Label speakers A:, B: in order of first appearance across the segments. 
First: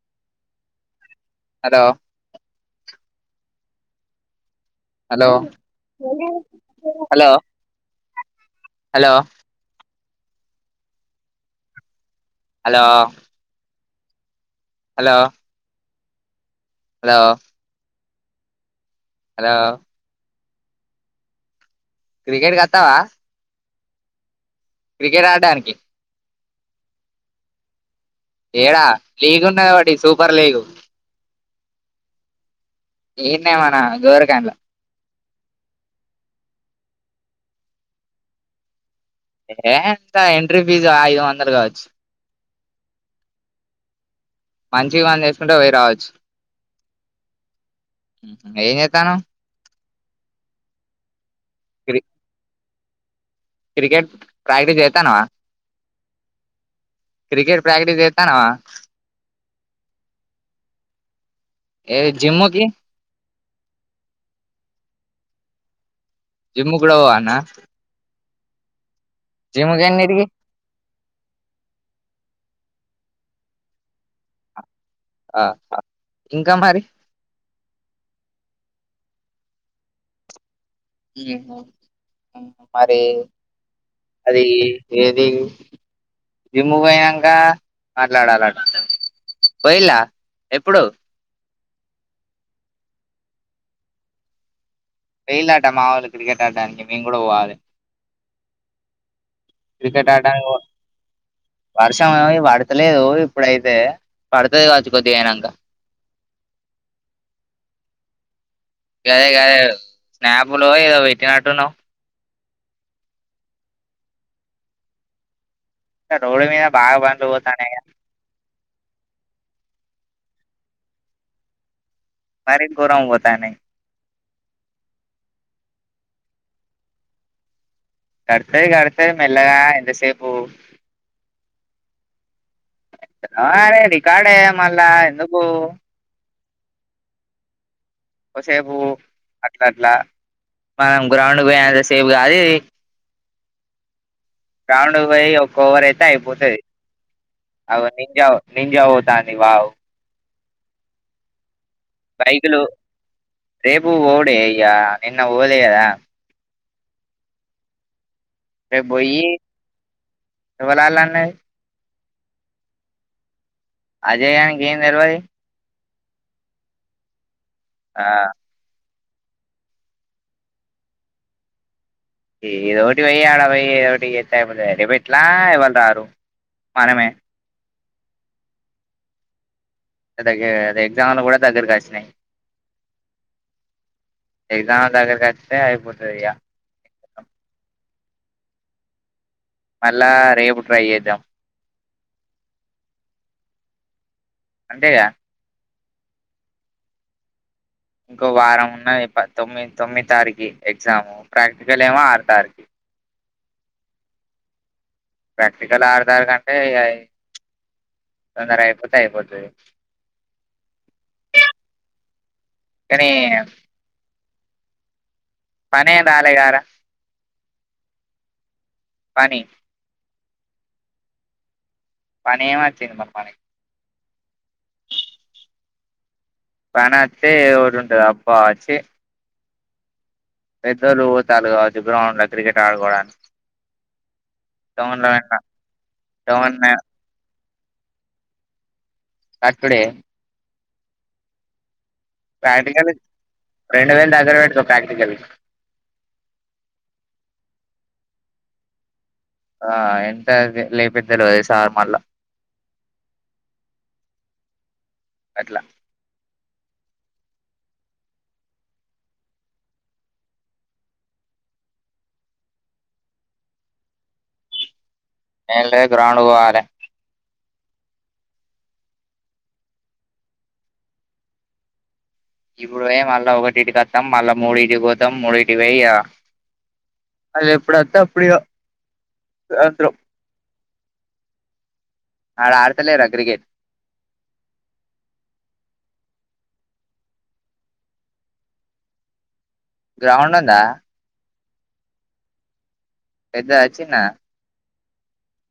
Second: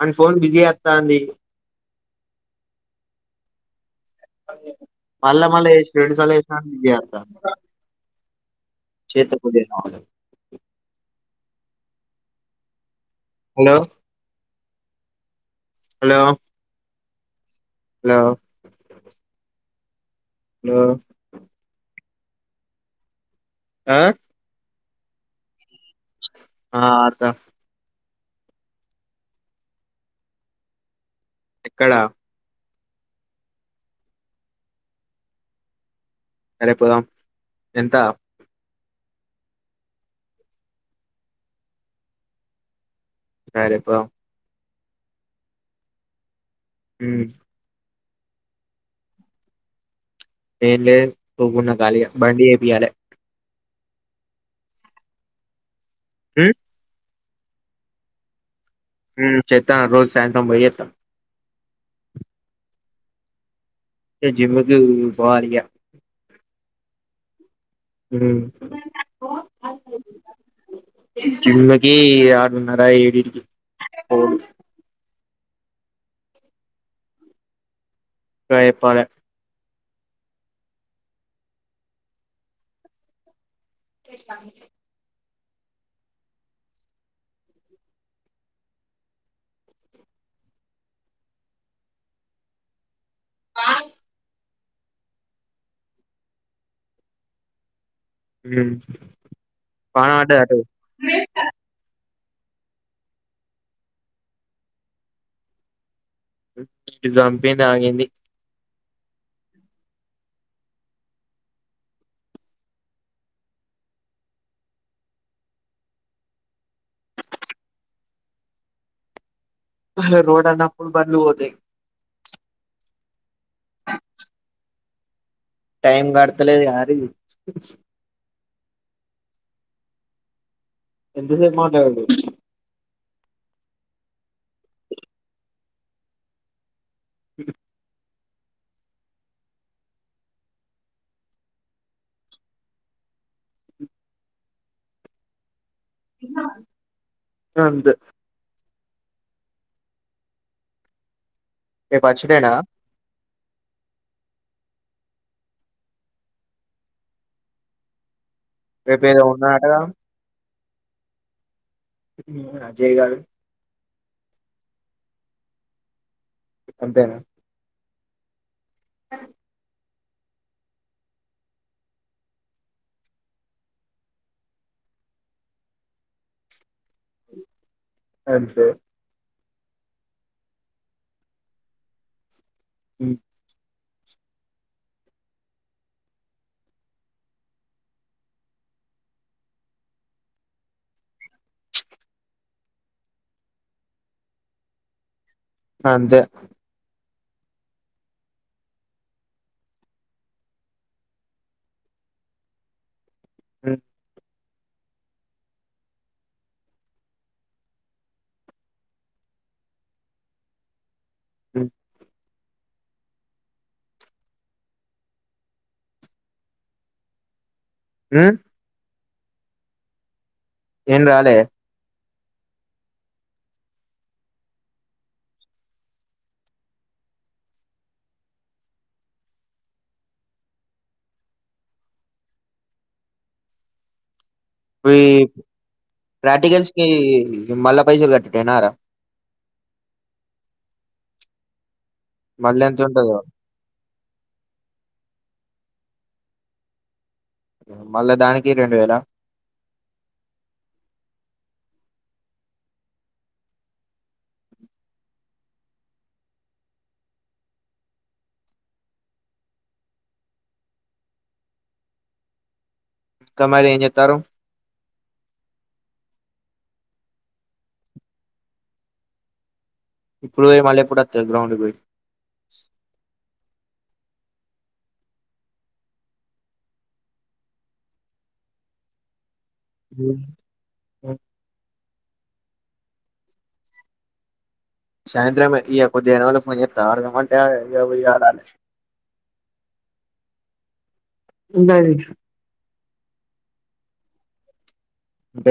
A: ఆని phone busy వత్తాంది
B: hello hello
A: మళ్ళ మళ్ళ జేసిన రెండుసార్లు జేసిన బిజీ
B: హలో
A: వత్తాంది
B: హలో
A: పొదే రావడం
B: hello
A: hello
B: hello
A: hello
B: hello
A: hello
B: hello
A: hello
B: cricket గత్తావా
A: ఆ
B: క్రికెట్ ఆడడానికి
A: ఆ ఆడతా
B: యేడా లీగ్ ఉన్నది ఒకటి సూపర్ లీగ్
A: ఎక్కడ
B: ఇడన్నే మన గోరకాంలో
A: సరేపోదాం ఎంత
B: యే ఎంత ఎంట్రీ ఫీజు ఐదు వందలు గావచ్చు
A: సరే పోదాం
B: మనిషికి వంద యేసుకుంటే పోయ్యి రావచ్చు
A: ఉమ్
B: ఉమ్ హు ఏం జేత్తానవ్
A: ఏం లే కూకున్న
B: క్రి
A: ఖాళీగా బండి జేపియాలే
B: క్రికెట్ ప్రాక్టీస్ జేత్తన్నవా
A: ఉమ్
B: క్రికెట్ ప్రాక్టీస్ జేత్తన్నవా
A: ఉమ్ చేత్తాన్నా, రోజూ సాయంత్రం పోయి జేత్తా
B: ఏ జిమ్ముకి
A: ఏ జిమ్ముకి పోవాలి ఇగ
B: జిమ్ము గూడా పోవాల్నా
A: ఉమ్
B: జిమ గెన్నింటికి
A: జిమ్ముకి ఆరున్నర ఏడిటికి
B: ఆ ఆ ఇంకా మరి
A: ఇంకా చెప్పాలే
B: మరి అది ఏది జిమ్ము పోయినంక మాట్లాడాలట పోయిల్ల ఎప్పుడు
A: ఆ
B: పోయిలట మా వాళ్ళు క్రికెట్ ఆడడానికి మేము కూడా పోవాలి
A: ఉమ్ వాన
B: క్రికెట్
A: పడ్డదా
B: ఆడానికి
A: అటు
B: వర్షం ఏ పడతలేదు ఇప్పుడైతే పడుతది కావచ్చు కొద్దిగా అయినంక
A: ఇది చంపింది ఆగింది
B: ఇదే గదే స్నాప్ లో ఏదో పెట్టినట్టున్నావు రోడ్డు మీద బాగా బండ్లు పోతాన్నయ్
A: రోడ్ అన్నప్పుడు బండ్లు పోతాయి
B: మరి గోరంగా పోతున్నాయి
A: ఆ టైం గడుత్తలేదు కదా రా ఇది
B: గడ్తగడ్తది మెల్లగా ఎంతసేపు
A: ఎంతసేపు మాట్లాడిండు
B: ఆ రికార్డే మళ్ళ ఎందుకు
A: హ
B: కోసేపు అట్లా అట్లా మనం గ్రౌండ్కి పోయినంత సేపు కాదుది రౌండ్ పోయి ఒక ఓవర్ అయితే అయిపోతది అగో
A: అంతే
B: నిజాం నింజావుతాని వా
A: రేపు అచ్చుడేనా
B: బైకులు రేపు పోవుడే అయ్యా నిన్న ఓలే కదా రేపు పోయి
A: ఏదో ఉన్నాడటగా
B: ఎవలాల్లు అన్నది
A: అజయ్ గాడ్
B: అజయ్ గానికి ఏం తెలవాది
A: అంతేనా
B: ఆ
A: ఆ
B: ఏదోటి పోయ్యి ఆడ పోయ్య ఏదోటి చేస్తే అయిపోతది రేపు ఎట్లా ఎవ్వలు రారు మనమే
A: అంతే
B: దగ్గర అ ఎగ్జామ్లు కూడా దగ్గరకు వచ్చినయ్
A: ఉ
B: ఎగ్జామ్లు దగ్గరకి అచ్చినయ్ అయిపోతది మళ్ళా రేపు ట్రై చేద్దాం అంతేగా
A: అంతే
B: ఇంకో వారం ఉన్న తొమ్మిది తొమ్మిది తారీకి ఎగ్జాము ప్రాక్టికల్ ఏమో ఆరు తారీకు
A: హ
B: ప్రాక్టికల్ ఆరు తారీకు అంటే తొందర అయిపోతే అయిపోతది
A: అ
B: కానీ పనే రాలేదు గారా
A: మ్మ్
B: పని
A: ఏం రాలే
B: పని ఏం అచ్చింది మరి పనికి పానా చి ఒక్కటి ఉంటది అబ్బా చి పెద్దోళ్ళు పోతాన్లు కావచ్చు గ్రౌండ్లో క్రికెట్ ఆడుకోవడాన్
A: పోయి
B: టౌన్
A: ప్రాక్టికల్స్ కి మల్ల పైసలు కట్టుటేనేరా
B: కట్టుడే
A: మళ్ళీ ఎంత
B: ప్రాక్టికల్
A: ఉంటదో
B: రెండు వేలు దగ్గర పెట్టుకో ప్రాక్టికల్
A: మళ్ళా దానికి రెండు వేళ్ల
B: ఆ ఎంత లేపిద్ద్ తెలవదు సార్ మళ్ళా అట్ల
A: ఇంకా మరి ఏమి చేస్తారు
B: ఏమి లే గ్రౌండ్ కి పోవాలే
A: ఇప్పుడు పోయి మళ్లీ ఎప్పుడు వస్తావ్ గ్రౌండ్ కి పోయి
B: ఇప్పుడు పోయి మళ్ళా ఒక్కటి ఇంటికి వత్తం మళ్ళ మూడు ఇంటికి పోతాం మూడు ఇంటికి ఇగ అది ఎప్పుడొస్తే అప్పుడు ఇగ
A: ఉ
B: ఆడ ఆడతలేరా క్రికెట్
A: సాయంత్రం మే ఇయ్య కొద్ది వేరే వాళ్ళ కి ఫోన్ చేస్తా ఆడదామంటే ఆడ [unintelligible]
B: గ్రౌండ్ ఉందా
A: ఉన్నది
B: పెద్ద చిన్న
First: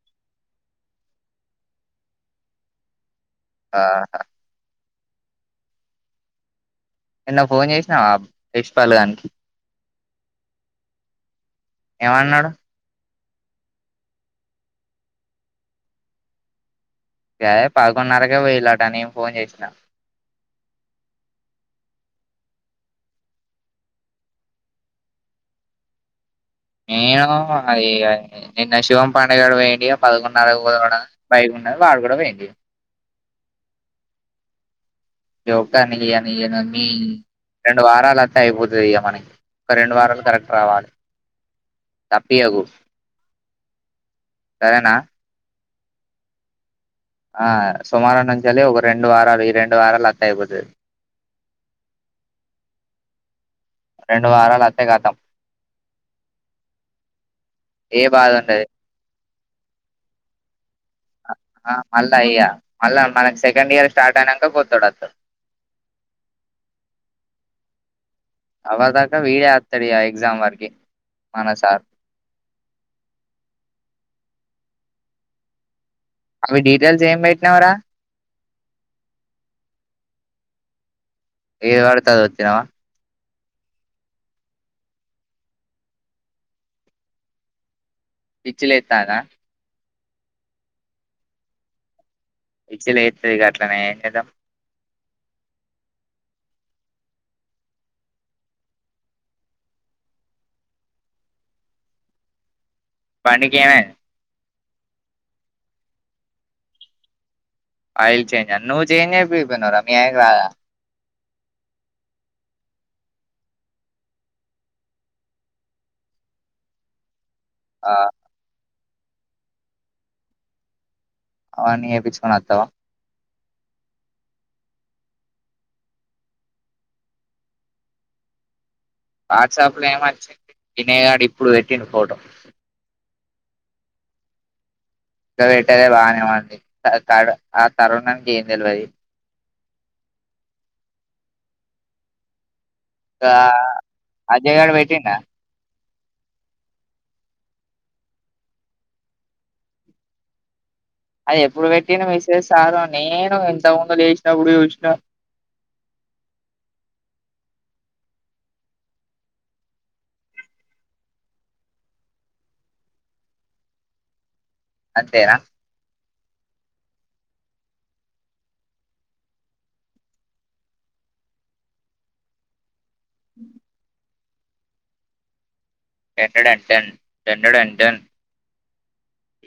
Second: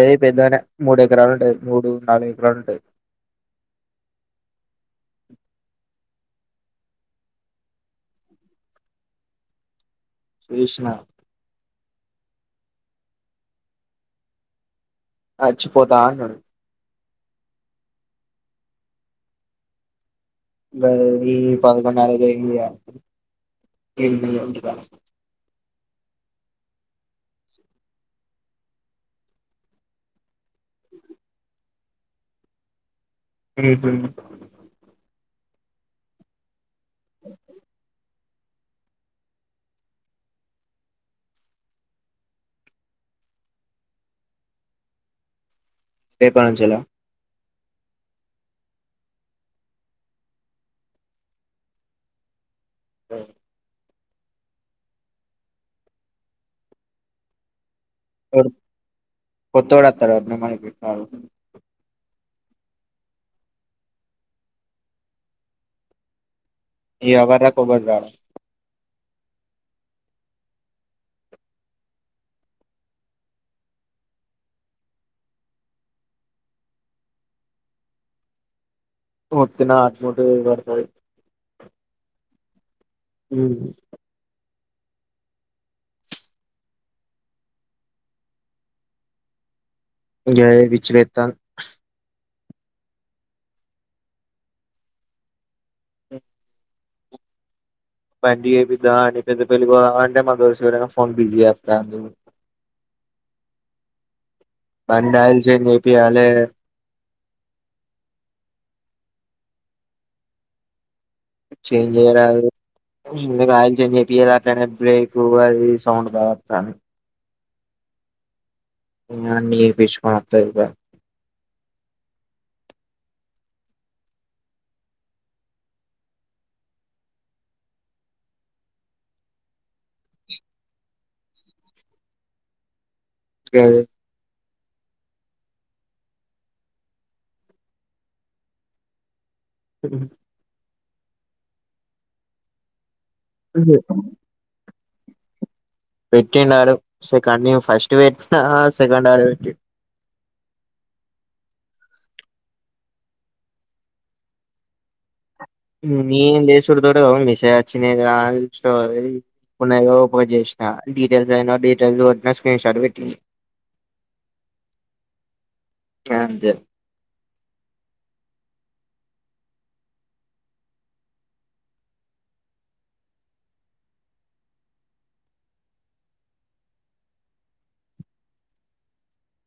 A: ఏయ్ పెద్దగానే మూడు ఎకరాలు ఉంటది మూడు నాలుగు ఎకరాలు ఉంటది
B: ఆహా నిన్న ఫోన్ చేసినావా దేశ్పాల్ గానికి
A: ఏశినా
B: ఏమన్నాడు
A: అచ్చి పోతా అన్నాడు
B: ఐ పదకొన్నరకే పోయి ఇల్లు ఆట నేను ఫోన్ చేసినా
A: అవి పదకొన్నరకి పోయింది [unintelligible]
B: ఏమో ఆది ఇగ నిన్న శివం పాండే గాడు పోయిండాడు ఇగ పదకొన్నరకి [unintelligible] పై. వాడు కూడా పోయిండు ఇగ
A: ఉహు
B: [unintelligible] రెండు వారాల టై పోతాది ఇగ మనకి ఇంకా రెండు వారాలు కరెక్ట్ రావాలి తప్పియ్యకు సరేనా
A: దే పాంచాలా
B: ఆ సుమారును చలి ఒక్క రెండు వారాలు ఇ రెండు వారాల అట్టే అయిపోతాది రెండు వారాలు అంతే కతం ఏ బాధ
A: కోడు
B: ఉండది
A: కొత్తోడు ఓత్తాడంటనే మనకి [unintelligible]
B: ఆ మళ్ళ ఈగ మళ్ళ మనకి సెకండ్ ఇయర్ స్టార్ట్ అయినంక కొత్తోడు వస్తాడు
A: ఈ ఎవర్రా [unintelligible]
B: ఆవ దాకా విడే వస్తాడు ఇగ ఎగ్జామ్ వాటికి మన సార్ అవి డీటెయిల్స్ ఏమి పెట్టినావ్ రా
A: వొక్తినా వాణి ఫోటో నే పడతాది
B: ఏది పడితే అది వోత్తినావా
A: ఉ
B: పిచ్చి లేతదా
A: ఇ పిచ్చి లేత్తన్
B: పిచ్చి లేతది అట్లానే ఇంకా ఏంచేస్తాం
A: బండి చేపిద్దామని పెద్దపెళ్లి పోదామని మా దోస్తుగా నీ ఫోన్ బిజీ అత్తంది
B: బండికి ఏమైంది
A: బండి ఆయిల్ చేంజ్ చేపియాలి
B: ఆయిల్ చేంజ్ నువ్వు చేంజ్ చేపియదా నీ అయ్యకి రాదా
A: చేంజ్ చేయరాదు ముందుగా ఆయిల్చేనేజ్ చేపించాలి అట్లానే బ్రేక్ అది సౌండ్ బాగా అత్తంది
B: ఆ
A: ఇగా అన్ని చెపించకున్ని అత్తది ఇగా
B: అవన్నీ చేపించుకుని అతావ వాట్సాప్ లో ఏమచ్చింది వినాయగాడు ఇప్పుడు పెట్టింది ఫోటో
A: జే
B: ఇ పెట్టేద బాగానే ఉంది ఆ కోరనకి ఏం తెలివది
A: హ్
B: ఆ
A: [unintelligible]
B: అజయగాడు పెట్టిండా
A: పెట్టినాడు సెకండ్ ఇయర్ ఫస్ట్ పెట్టిన సెకండ్ వాడు
B: అది ఎప్పుడు పెట్టిడు మెస్సేజ్ స్తారు నేను ఇంత ముందు లేసినాప్పుడు చూసినా
A: మీ లేషడు తోటు వ్ మెస్సేజ్ అచ్చిది ఏందిరా [unintelligible] ఉన్నాయి ఓపెన్ చేన డీటెయిల్స్ అయి డీటెయిల్స్ కొట్టి స్క్రీన్షట్ పెట్టింది
B: అంతేనా
A: అంతే
B: అ డేటన్ టెన్ డేటన్ టెన్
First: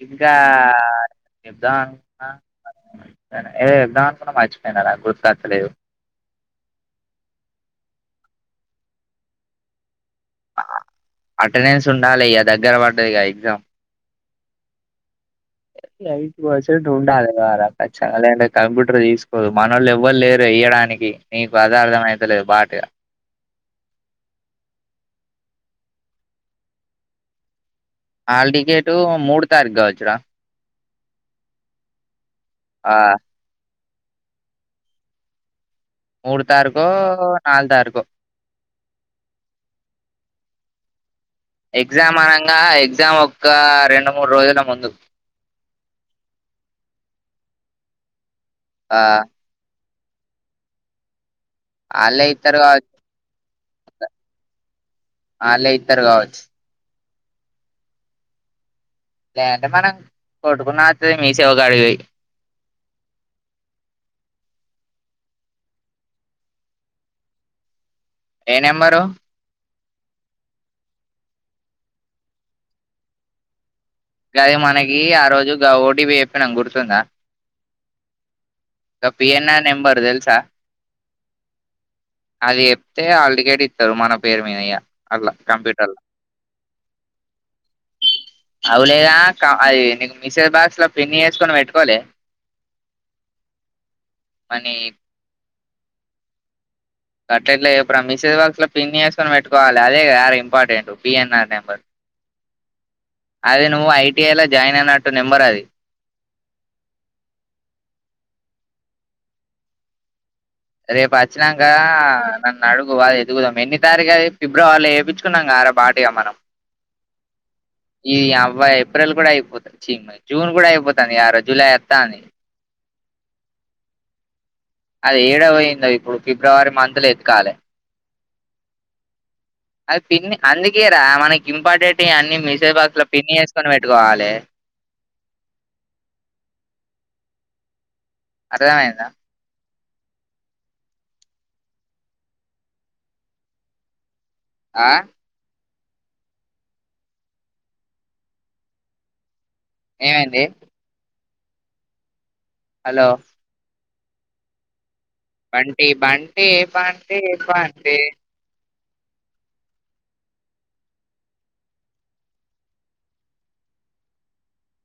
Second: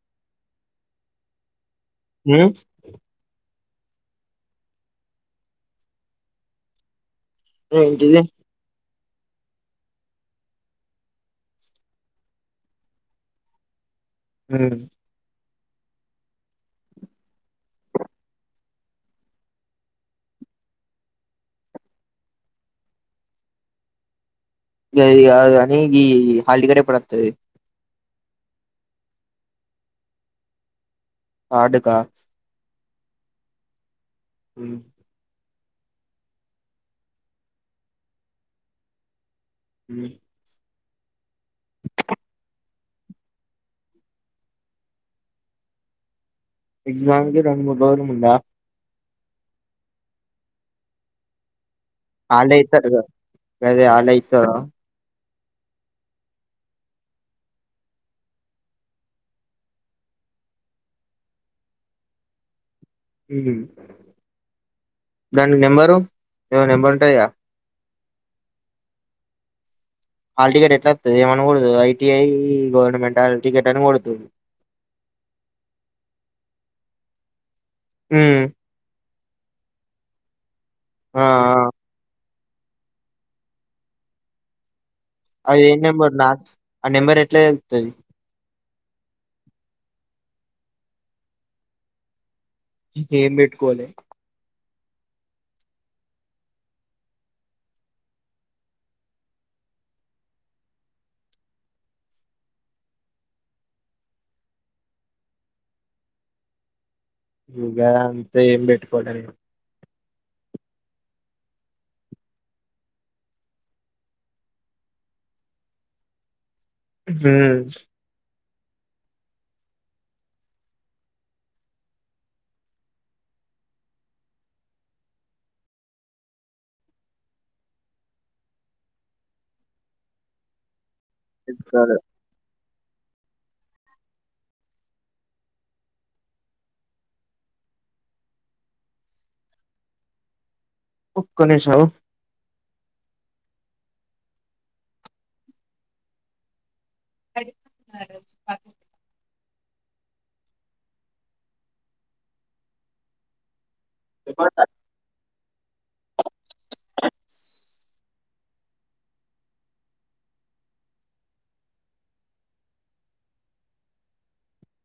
B: ఇంకా చెప్ద్దాం అ
A: ఉమ్
B: తెతూనే అచ్చాయానా మర్చిపోయినారా గుర్తుకచ్చలేదు
A: [unintelligible]
B: అటెండెన్స్ ఉండాలియా దగ్గర పడ్డది ఇ ఎగ్జామ్
A: ఉ
B: ఎయిట్ పర్సెంట్ ఉండాలి కా అక్కలేంటే కంప్యూటర్ తీసుకోదు మన వాళ్ళు ఎవ్వరు లేరు ఏయ్యడానికి నీకు అదే అధంమయితులేదు బాటగా
A: గది కాదు కాని ఈ హల్లటికెట్ ఎప్పుడు అత్తది
B: హల్లటికెట్ మూడు తారీఖు కావచ్చురా
A: థర్డ్
B: ఆ
A: ఉ
B: మూడు తారీఖు నాలుగు తారీఖు
A: ఉ
B: ఎగ్జామ్ అనగా ఎగ్జామ్ ఒక రెండు మూడు రోజుల ముందు
A: ఎగ్జామ్ కి రెండు మూడు రోజుల ముందా
B: ఆ ఆళ్ళే
A: అల్లే
B: ఇత్తరు కావచ్చు
A: ఇత్తరూ గా గదే అల్లే ఇత్తరు.
B: అల్లె ఇత్తరు కావచ్చు. లేదంటే మనం కొట్టుకున్న అత్తది మీసేవ కాడికి పోయి.
A: హుహు దాని నెంబరు ఏమో నెంబరు ఉంటాది గా.
B: ఏ నెంబరు.
A: హల్ టికెట్ ఎట్లా అత్తది ఏమని కొడతావ్ ఐటిఐ గవర్నమెంట్ హల్ టికెట్ అని కొడతావ్.
B: గాదె మనకి ఆ రోజు గా ఓటిపి చెప్పినామ్ గుర్తుందా.
A: హ్మ్.
B: గా పిఎన్ఆర్ నెంబర్ తెలుసా‌.
A: ఆ. ఆ!
B: అది చెప్తే హల్ టికెట్ ఇత్తరు మన పేరు మీద ఇగ. అట్లా
A: అది ఏ
B: కంప్యూటర్ లో
A: నెంబర్ నా ఆ నెంబర్ ఎట్లా తెలుత్తది.
B: అవ్వులే గా కా అది నీకు మెసేజ్ బాక్స్లో ఫిన్ చేసుకొని పెట్టుకోలే.
A: ఏమ్ పెట్టుకోలే.
B: అని. గట్ల ఎట్లా చెప్పురా మిస్సేస్ బాక్లో పిన్ చేసుకొని పెట్టుకోవాలి అదే కాదార ఇంపార్టెంట్ పిఎన్ఆర్ నెంబర్. అది నువ్వు ఐటిఐలో జాయిన్ అయినట్టు నెంబర్ అది.
A: గదంతా ఇక ఏం పెట్టుకోలేదు.
B: రేపు వచ్చినాక నన్ను అడుగు అది ఎతుకుదాం ఎన్ని తారీఖు అది ఫిబ్రవరిల చేపిచ్చు. కున్నాం గాదార బాటియ మనం.
A: హ్మ్.
B: ఇ అవ్వ ఏప్రిల్ కూడా అయిపోతుంది చి జూన్ కూడా అయిపోతాంది కదరా జులై అత్తాంది. అది ఏడ పోయిందో ఇప్పుడు ఫిబ్రవరి మంత్ లో ఎతకాలే. అది పిన్నె అందుకేరా మనకి
A: ఎత్తుకోలే.
B: ఇంపార్టెంట్ అన్ని మెసేజ్ బాక్స్ లో పిన్ చేసుకొని పెట్టుకోవాలే. అర్థమైందా.
A: ఒక్క నిమిషం అగు.
B: ఆ.
A: అ
B: ఏమయ్యింది. హలో.
A: ఇనబడుతాంది.
B: బంటీ బంటీ బంటీ బంటీ.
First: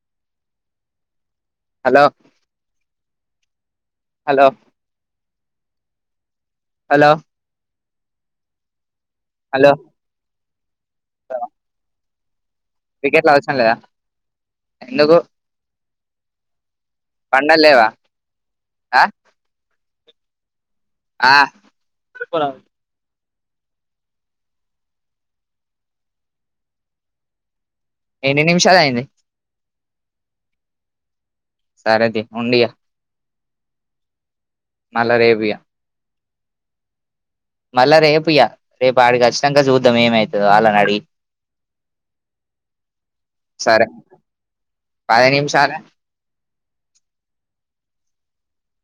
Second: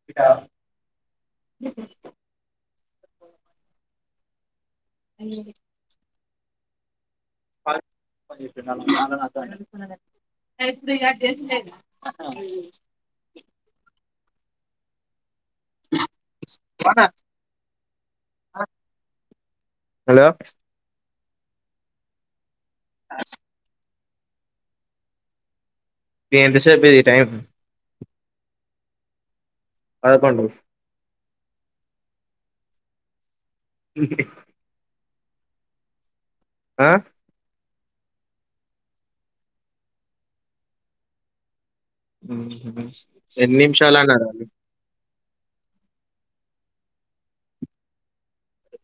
A: ఈటా హు
B: లో. హలో.
A: హ్మ్
B: హలో.
A: ప చూడంగానే నాకు అర్థమైంది.
B: హలో.
A: రేపు రికార్డు చేసి పెట్టిన.
B: వికెట్లు అవసరం లేదా ఎందుకు.
A: ఓ అన్నా.
B: మండలేవా.
A: హలో.
B: ఆ.
A: [inaudible] ఏంత సేపు ఇది టైం
B: ఎన్ని నిమిషాలు అయింది
A: పదకొండు
B: సరే తియి ఉండు ఇగ
A: [inaudible]
B: మల్ల రేపిగా
A: ఆ
B: మళ్ళ రేపు ఇగ రేపు ఆడికి వచ్చినంక చూద్దాం ఏమైతదో ఆళ్ళని అడిగి
A: మ్మ్ హు ఎన్ని
B: సరే
A: నిమిషాలు అన్నారు ఆళ్ళు
B: పది నిమిషాలే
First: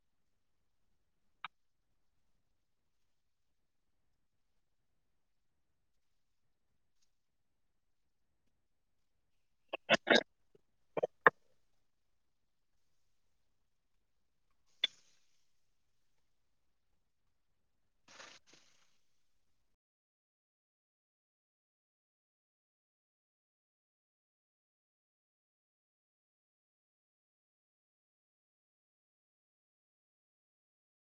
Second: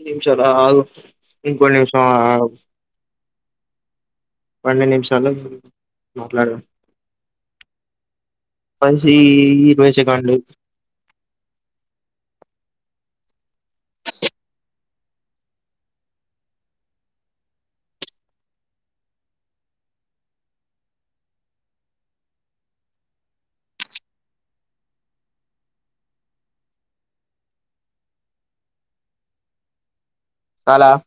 A: నిమిషాలు ఆగు ఇంకో నిమిషం ఆగు ఆగు రెండు నిమిషాలు మాట్లాడు పైసి ఇరవై సెకండ్లు [inaudible] చాలా